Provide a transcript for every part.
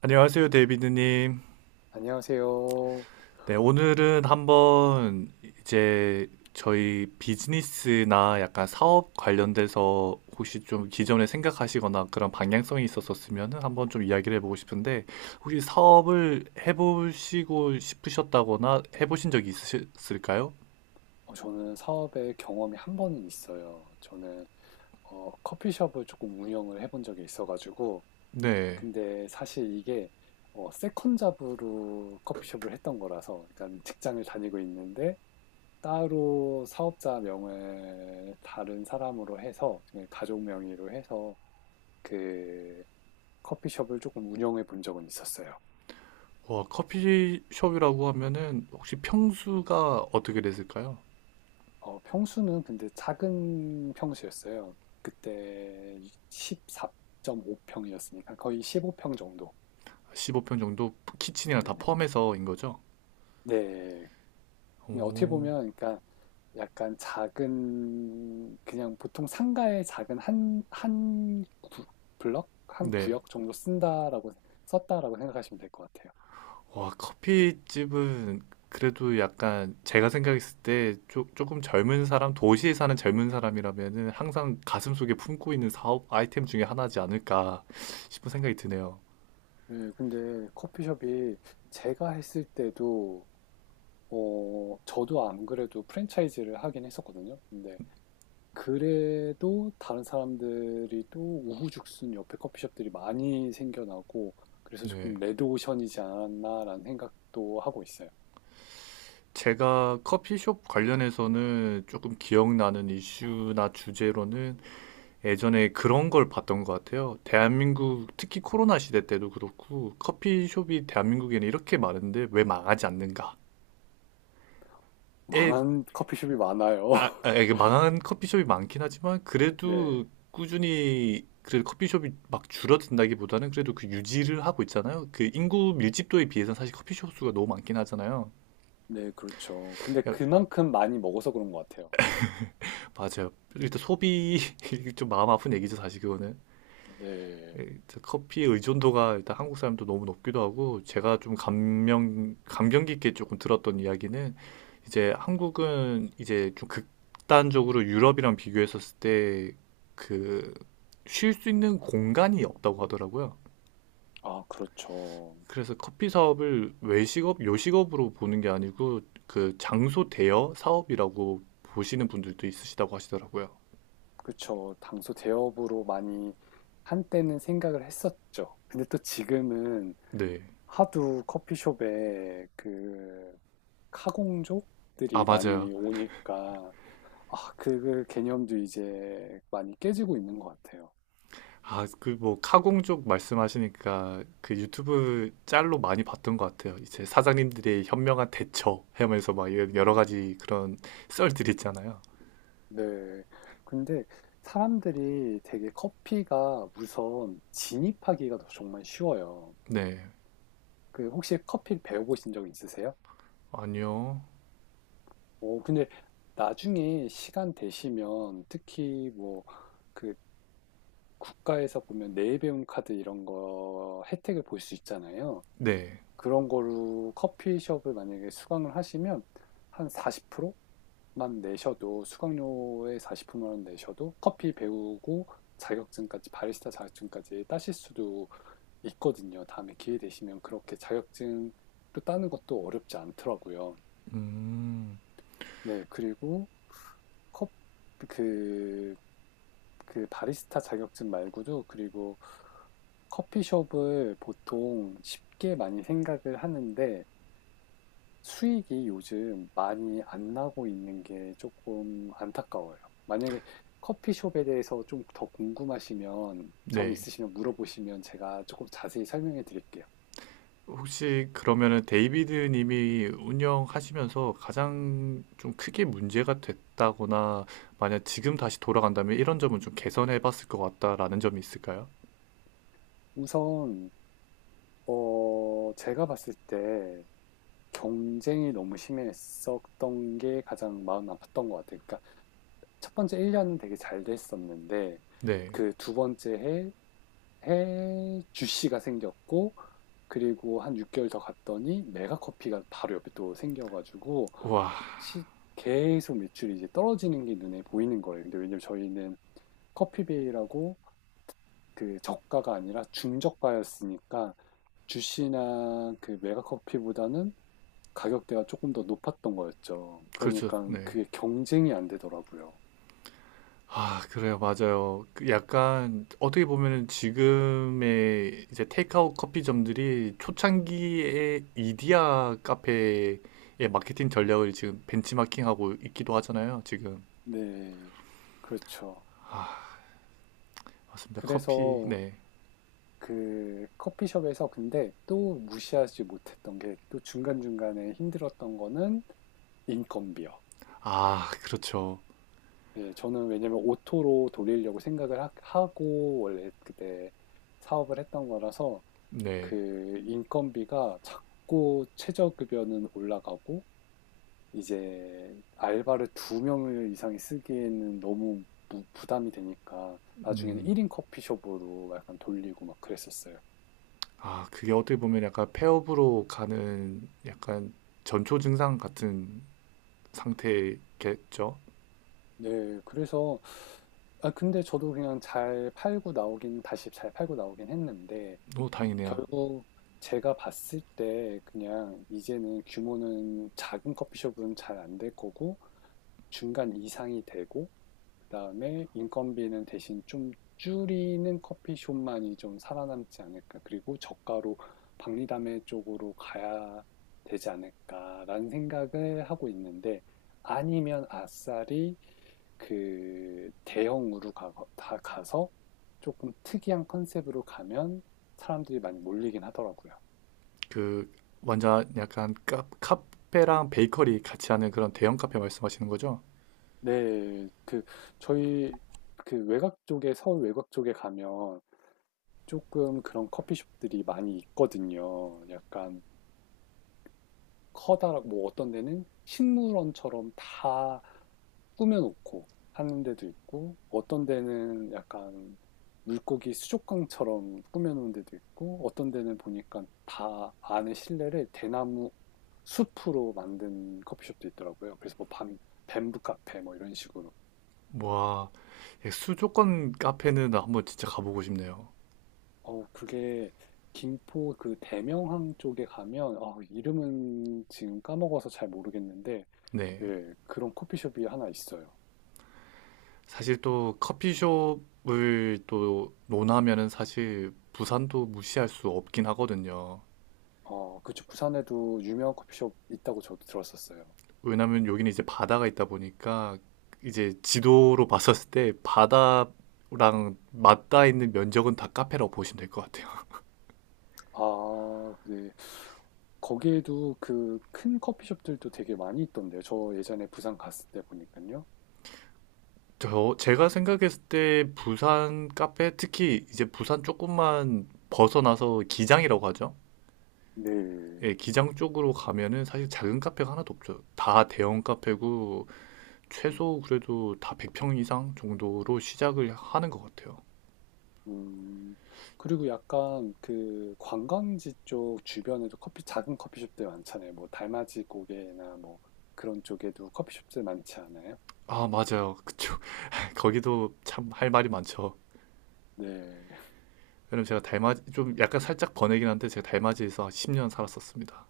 안녕하세요, 데이비드님. 안녕하세요. 네, 오늘은 한번 이제 저희 비즈니스나 약간 사업 관련돼서 혹시 좀 기존에 생각하시거나 그런 방향성이 있었었으면 한번 좀 이야기를 해보고 싶은데 혹시 사업을 해보시고 싶으셨다거나 해보신 적이 있으실까요? 저는 사업에 경험이 한 번은 있어요. 저는 커피숍을 조금 운영을 해본 적이 있어가지고, 네. 근데 사실 이게 세컨 잡으로 커피숍을 했던 거라서, 그러니까 직장을 다니고 있는데 따로 사업자 명을 다른 사람으로 해서, 그냥 가족 명의로 해서 그 커피숍을 조금 운영해 본 적은 있었어요. 와, 커피숍이라고 하면은 혹시 평수가 어떻게 됐을까요? 평수는 근데 작은 평수였어요. 그때 14.5평이었으니까 거의 15평 정도. 15평 정도 키친이랑 다 네네. 포함해서인 거죠? 네. 그냥 어떻게 오, 보면, 그러니까 약간 작은, 그냥 보통 상가의 작은 한 블럭? 한 네. 구역 정도 썼다라고 생각하시면 될 것 같아요. 와, 커피집은 그래도 약간 제가 생각했을 때 조금 젊은 사람, 도시에 사는 젊은 사람이라면은 항상 가슴속에 품고 있는 사업 아이템 중에 하나지 않을까 싶은 생각이 드네요. 네, 근데 커피숍이 제가 했을 때도, 저도 안 그래도 프랜차이즈를 하긴 했었거든요. 근데 그래도 다른 사람들이 또 우후죽순 옆에 커피숍들이 많이 생겨나고 그래서 조금 네. 레드오션이지 않았나라는 생각도 하고 있어요. 제가 커피숍 관련해서는 조금 기억나는 이슈나 주제로는 예전에 그런 걸 봤던 것 같아요. 대한민국, 특히 코로나 시대 때도 그렇고, 커피숍이 대한민국에는 이렇게 많은데 왜 망하지 않는가에. 망한 커피숍이 많아요. 이게 망한 커피숍이 많긴 하지만 네, 그래도 꾸준히 그래도 커피숍이 막 줄어든다기보다는 그래도 그 유지를 하고 있잖아요. 그 인구 밀집도에 비해서는 사실 커피숍 수가 너무 많긴 하잖아요. 네, 그렇죠. 근데 야, 그만큼 많이 먹어서 그런 것 같아요. 맞아요. 일단 소비 좀 마음 아픈 얘기죠, 사실 그거는. 네, 커피 의존도가 일단 한국 사람도 너무 높기도 하고 제가 좀 감명 깊게 조금 들었던 이야기는 이제 한국은 이제 좀 극단적으로 유럽이랑 비교했었을 때 그 쉴 수 있는 공간이 없다고 하더라고요. 아, 그렇죠. 그래서 커피 사업을 외식업, 요식업으로 보는 게 아니고 그 장소 대여 사업이라고 보시는 분들도 있으시다고 하시더라고요. 그렇죠. 당소 대업으로 많이 한때는 생각을 했었죠. 근데 또 지금은 네. 하도 커피숍에 그 아, 카공족들이 맞아요. 많이 오니까 아, 그 개념도 이제 많이 깨지고 있는 것 같아요. 아, 그 뭐 카공 쪽 말씀하시니까 그 유튜브 짤로 많이 봤던 것 같아요. 이제 사장님들의 현명한 대처 하면서 막 이런 여러 음, 가지 그런 썰들 있잖아요. 네. 근데 사람들이 되게 커피가 우선 진입하기가 더 정말 쉬워요. 네. 그 혹시 커피 배워보신 적 있으세요? 아니요. 오, 근데 나중에 시간 되시면 특히 뭐 그 국가에서 보면 내일 배움 카드 이런 거 혜택을 볼 수 있잖아요. 네. 그런 거로 커피숍을 만약에 수강을 하시면 한 40%만 내셔도 수강료의 40%만 내셔도 커피 배우고 자격증까지 바리스타 자격증까지 따실 수도 있거든요. 다음에 기회 되시면 그렇게 자격증도 따는 것도 어렵지 않더라고요. 음. 네, 그리고 컵, 그, 그 바리스타 자격증 말고도 그리고 커피숍을 보통 쉽게 많이 생각을 하는데 수익이 요즘 많이 안 나고 있는 게 조금 안타까워요. 만약에 커피숍에 대해서 좀 더 궁금하시면 점 네. 있으시면 물어보시면 제가 조금 자세히 설명해 드릴게요. 혹시 그러면은 데이비드 님이 운영하시면서 가장 좀 크게 문제가 됐다거나 만약 지금 다시 돌아간다면 이런 점은 좀 개선해 봤을 것 같다라는 점이 있을까요? 우선 제가 봤을 때 경쟁이 너무 심했었던 게 가장 마음 아팠던 것 같아요. 그러니까 첫 번째 1년 년은 되게 잘 됐었는데 네. 그 두 번째 해 주씨가 생겼고 그리고 한 6개월 더 갔더니 메가커피가 바로 옆에 또 생겨가지고 와, 시- 계속 매출이 이제 떨어지는 게 눈에 보이는 거예요. 근데 왜냐면 저희는 커피베이라고 그 저가가 아니라 중저가였으니까 주시나 그 메가커피보다는 가격대가 조금 더 높았던 거였죠. 그렇죠. 그러니까 네. 그게 경쟁이 안 되더라고요. 아, 그래요. 맞아요. 그 약간 어떻게 보면은 지금의 이제 테이크아웃 커피점들이 초창기에 이디야 카페의 마케팅 전략을 지금 벤치마킹하고 있기도 하잖아요. 지금. 네, 그렇죠. 맞습니다. 커피. 그래서 네. 그 커피숍에서 근데 또 무시하지 못했던 게 또 중간중간에 힘들었던 거는 인건비요. 아, 그렇죠. 예, 저는 왜냐면 오토로 돌리려고 생각을 하, 고 원래 그때 사업을 했던 거라서 네. 그 인건비가 자꾸 최저급여는 올라가고 이제 알바를 두 명 이상이 쓰기에는 너무 부담이 되니까 나중에는 음. 1인 커피숍으로 약간 돌리고 막 그랬었어요. 아, 그게 어떻게 보면 약간 폐업으로 가는 약간 전초 증상 같은 상태겠죠. 네. 그래서 근데 저도 그냥 잘 팔고 나오긴 다시 잘 팔고 나오긴 했는데 너무 다행이네요. 결국 제가 봤을 때 그냥 이제는 규모는 작은 커피숍은 잘 안될 거고 중간 이상이 되고 그다음에 인건비는 대신 좀 줄이는 커피숍만이 좀 살아남지 않을까. 그리고 저가로 박리담회 쪽으로 가야 되지 않을까라는 생각을 하고 있는데 아니면 아싸리 그 대형으로 가, 다 가서 조금 특이한 컨셉으로 가면 사람들이 많이 몰리긴 하더라고요. 그 먼저 약간 카페랑 베이커리 같이 하는 그런 대형 카페 말씀하시는 거죠? 네, 그 저희 그 외곽 쪽에 서울 외곽 쪽에 가면 조금 그런 커피숍들이 많이 있거든요. 약간 커다랗고 뭐 어떤 데는 식물원처럼 다 꾸며 놓고 하는 데도 있고 어떤 데는 약간 물고기 수족관처럼 꾸며 놓은 데도 있고 어떤 데는 보니까 다 안에 실내를 대나무 숲으로 만든 커피숍도 있더라고요. 그래서 뭐 밤 뱀부 카페 뭐 이런 식으로. 와, 예, 수도권 카페는 한번 진짜 가보고 싶네요. 그게 김포 그 대명항 쪽에 가면, 아, 이름은 지금 까먹어서 잘 모르겠는데, 네, 네. 그런 커피숍이 하나 있어요. 사실 또 커피숍을 또 논하면은 사실 부산도 무시할 수 없긴 하거든요. 그쪽 부산에도 유명한 커피숍 있다고 저도 들었었어요. 왜냐면 여기는 이제 바다가 있다 보니까 이제 지도로 봤었을 때 바다랑 맞닿아 있는 면적은 다 카페라고 보시면 될 것 같아요. 아, 네. 거기에도 그 큰 커피숍들도 되게 많이 있던데요. 저 예전에 부산 갔을 때 보니까요. 저 제가 생각했을 때 부산 카페 특히 이제 부산 조금만 벗어나서 기장이라고 하죠. 네. 예, 기장 쪽으로 가면은 사실 작은 카페가 하나도 없죠. 다 대형 카페고 음. 최소 그래도 다 100평 이상 정도로 시작을 하는 것 같아요. 음, 그리고 약간 그 관광지 쪽 주변에도 작은 커피숍들 많잖아요. 뭐 달맞이 고개나 뭐 그런 쪽에도 커피숍들 많지 않아요? 아, 맞아요. 그쵸. 거기도 참 할 말이 많죠. 네. 왜냐면 제가 달맞이 좀 약간 살짝 번외긴 한데 제가 달맞이에서 10년 살았었습니다.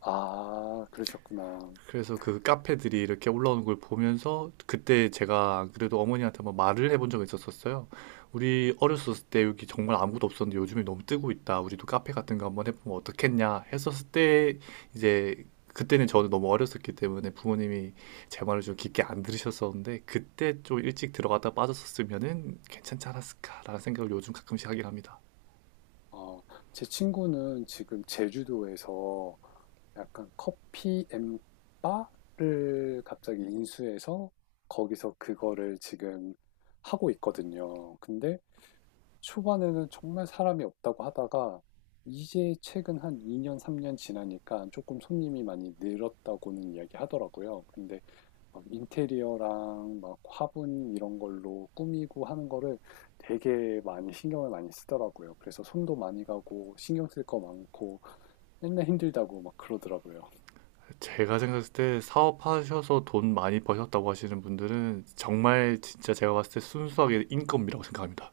아, 그러셨구나. 그래서 그 카페들이 이렇게 올라오는 걸 보면서 그때 제가 안 그래도 어머니한테 한번 말을 해본 적이 있었었어요. 우리 어렸을 때 여기 정말 아무것도 없었는데 요즘에 너무 뜨고 있다. 우리도 카페 같은 거 한번 해보면 어떻겠냐 했었을 때 이제 그때는 저는 너무 어렸었기 때문에 부모님이 제 말을 좀 깊게 안 들으셨었는데 그때 좀 일찍 들어갔다 빠졌었으면은 괜찮지 않았을까라는 생각을 요즘 가끔씩 하긴 합니다. 어, 제 친구는 지금 제주도에서 약간 커피 앤 바를 갑자기 인수해서 거기서 그거를 지금 하고 있거든요. 근데 초반에는 정말 사람이 없다고 하다가 이제 최근 한 2년, 3년 지나니까 조금 손님이 많이 늘었다고는 이야기 하더라고요. 근데 막 인테리어랑 막 화분 이런 걸로 꾸미고 하는 거를 되게 많이 신경을 많이 쓰더라고요. 그래서 손도 많이 가고 신경 쓸 거 많고 맨날 힘들다고 막 그러더라고요. 제가 생각했을 때 사업하셔서 돈 많이 버셨다고 하시는 분들은 정말 진짜 제가 봤을 때 순수하게 인건비라고 생각합니다.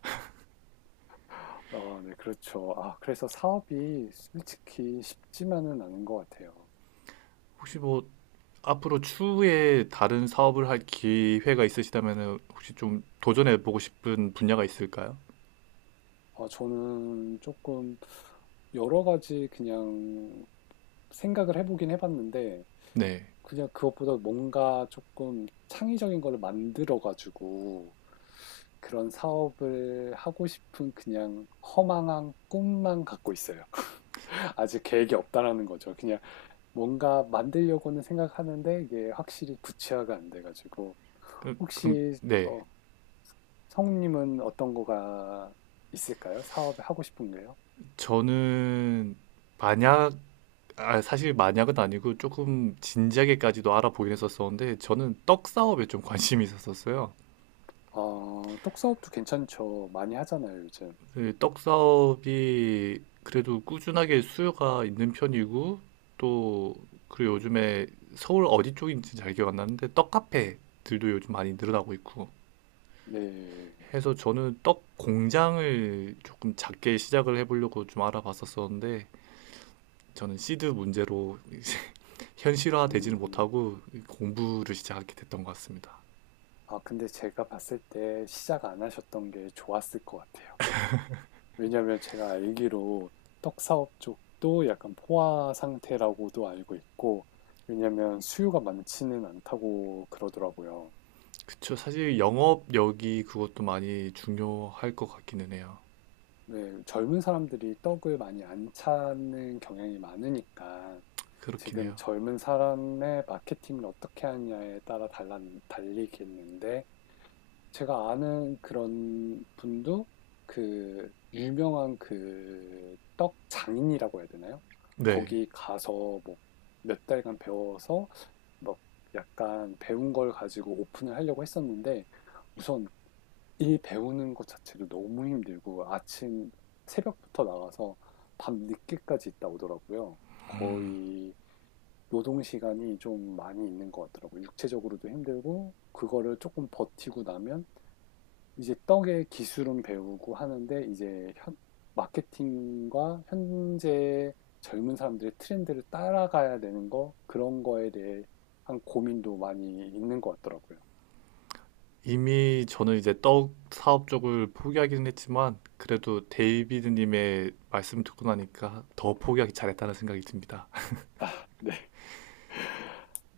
아, 네, 그렇죠. 아, 그래서 사업이 솔직히 쉽지만은 않은 것 같아요. 혹시 뭐 앞으로 추후에 다른 사업을 할 기회가 있으시다면 혹시 좀 도전해 보고 싶은 분야가 있을까요? 아, 저는 조금 여러 가지 그냥 생각을 해보긴 해봤는데, 네. 그냥 그것보다 뭔가 조금 창의적인 걸 만들어가지고 그런 사업을 하고 싶은 그냥 허망한 꿈만 갖고 있어요. 아직 계획이 없다라는 거죠. 그냥 뭔가 만들려고는 생각하는데 이게 확실히 구체화가 안 돼가지고. 그- 럼 혹시, 네. 어, 성우님은 어떤 거가 있을까요? 사업을 하고 싶은 게요? 저는 만약 아, 사실 만약은 아니고 조금 진지하게까지도 알아보긴 했었었는데 저는 떡 사업에 좀 관심이 있었었어요. 떡사업도 괜찮죠. 많이 하잖아요, 요즘. 그 떡사업이 그래도 꾸준하게 수요가 있는 편이고 또 그리고 요즘에 서울 어디 쪽인지 잘 기억 안 나는데 떡 카페들도 요즘 많이 늘어나고 있고 네. 해서 저는 떡 공장을 조금 작게 시작을 해보려고 좀 알아봤었었는데 저는 시드 문제로 현실화되지는 음. 못하고 공부를 시작하게 됐던 것 같습니다. 근데 제가 봤을 때 시작 안 하셨던 게 좋았을 것 같아요. 왜냐면 제가 알기로 떡사업 쪽도 약간 포화 상태라고도 알고 있고, 왜냐면 수요가 많지는 않다고 그러더라고요. 그쵸. 사실 영업력이 그것도 많이 중요할 것 같기는 해요. 왜 젊은 사람들이 떡을 많이 안 찾는 경향이 많으니까 그렇긴 지금 해요. 젊은 사람의 마케팅을 어떻게 하냐에 따라 달리겠는데, 제가 아는 그런 분도 그 유명한 그 떡 장인이라고 해야 되나요? 네. 거기 가서 뭐 몇 달간 배워서 막 약간 배운 걸 가지고 오픈을 하려고 했었는데 우선 이 배우는 것 자체도 너무 힘들고 아침 새벽부터 나와서 밤 늦게까지 있다 오더라고요. 거의 노동 시간이 좀 많이 있는 것 같더라고요. 육체적으로도 힘들고 그거를 조금 버티고 나면 이제 떡의 기술은 배우고 하는데 이제 마케팅과 현재 젊은 사람들의 트렌드를 따라가야 되는 거 그런 거에 대해 한 고민도 많이 있는 것 같더라고요. 이미 저는 이제 떡 사업 쪽을 포기하기는 했지만 그래도 데이비드님의 말씀 듣고 나니까 더 포기하기 잘했다는 생각이 듭니다. 네.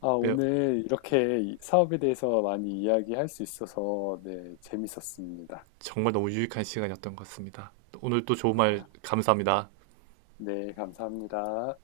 아, 네, 오늘 이렇게 이 사업에 대해서 많이 이야기할 수 있어서 네, 재밌었습니다. 정말 너무 유익한 시간이었던 것 같습니다. 오늘 또 좋은 말 아, 감사합니다. 네, 감사합니다.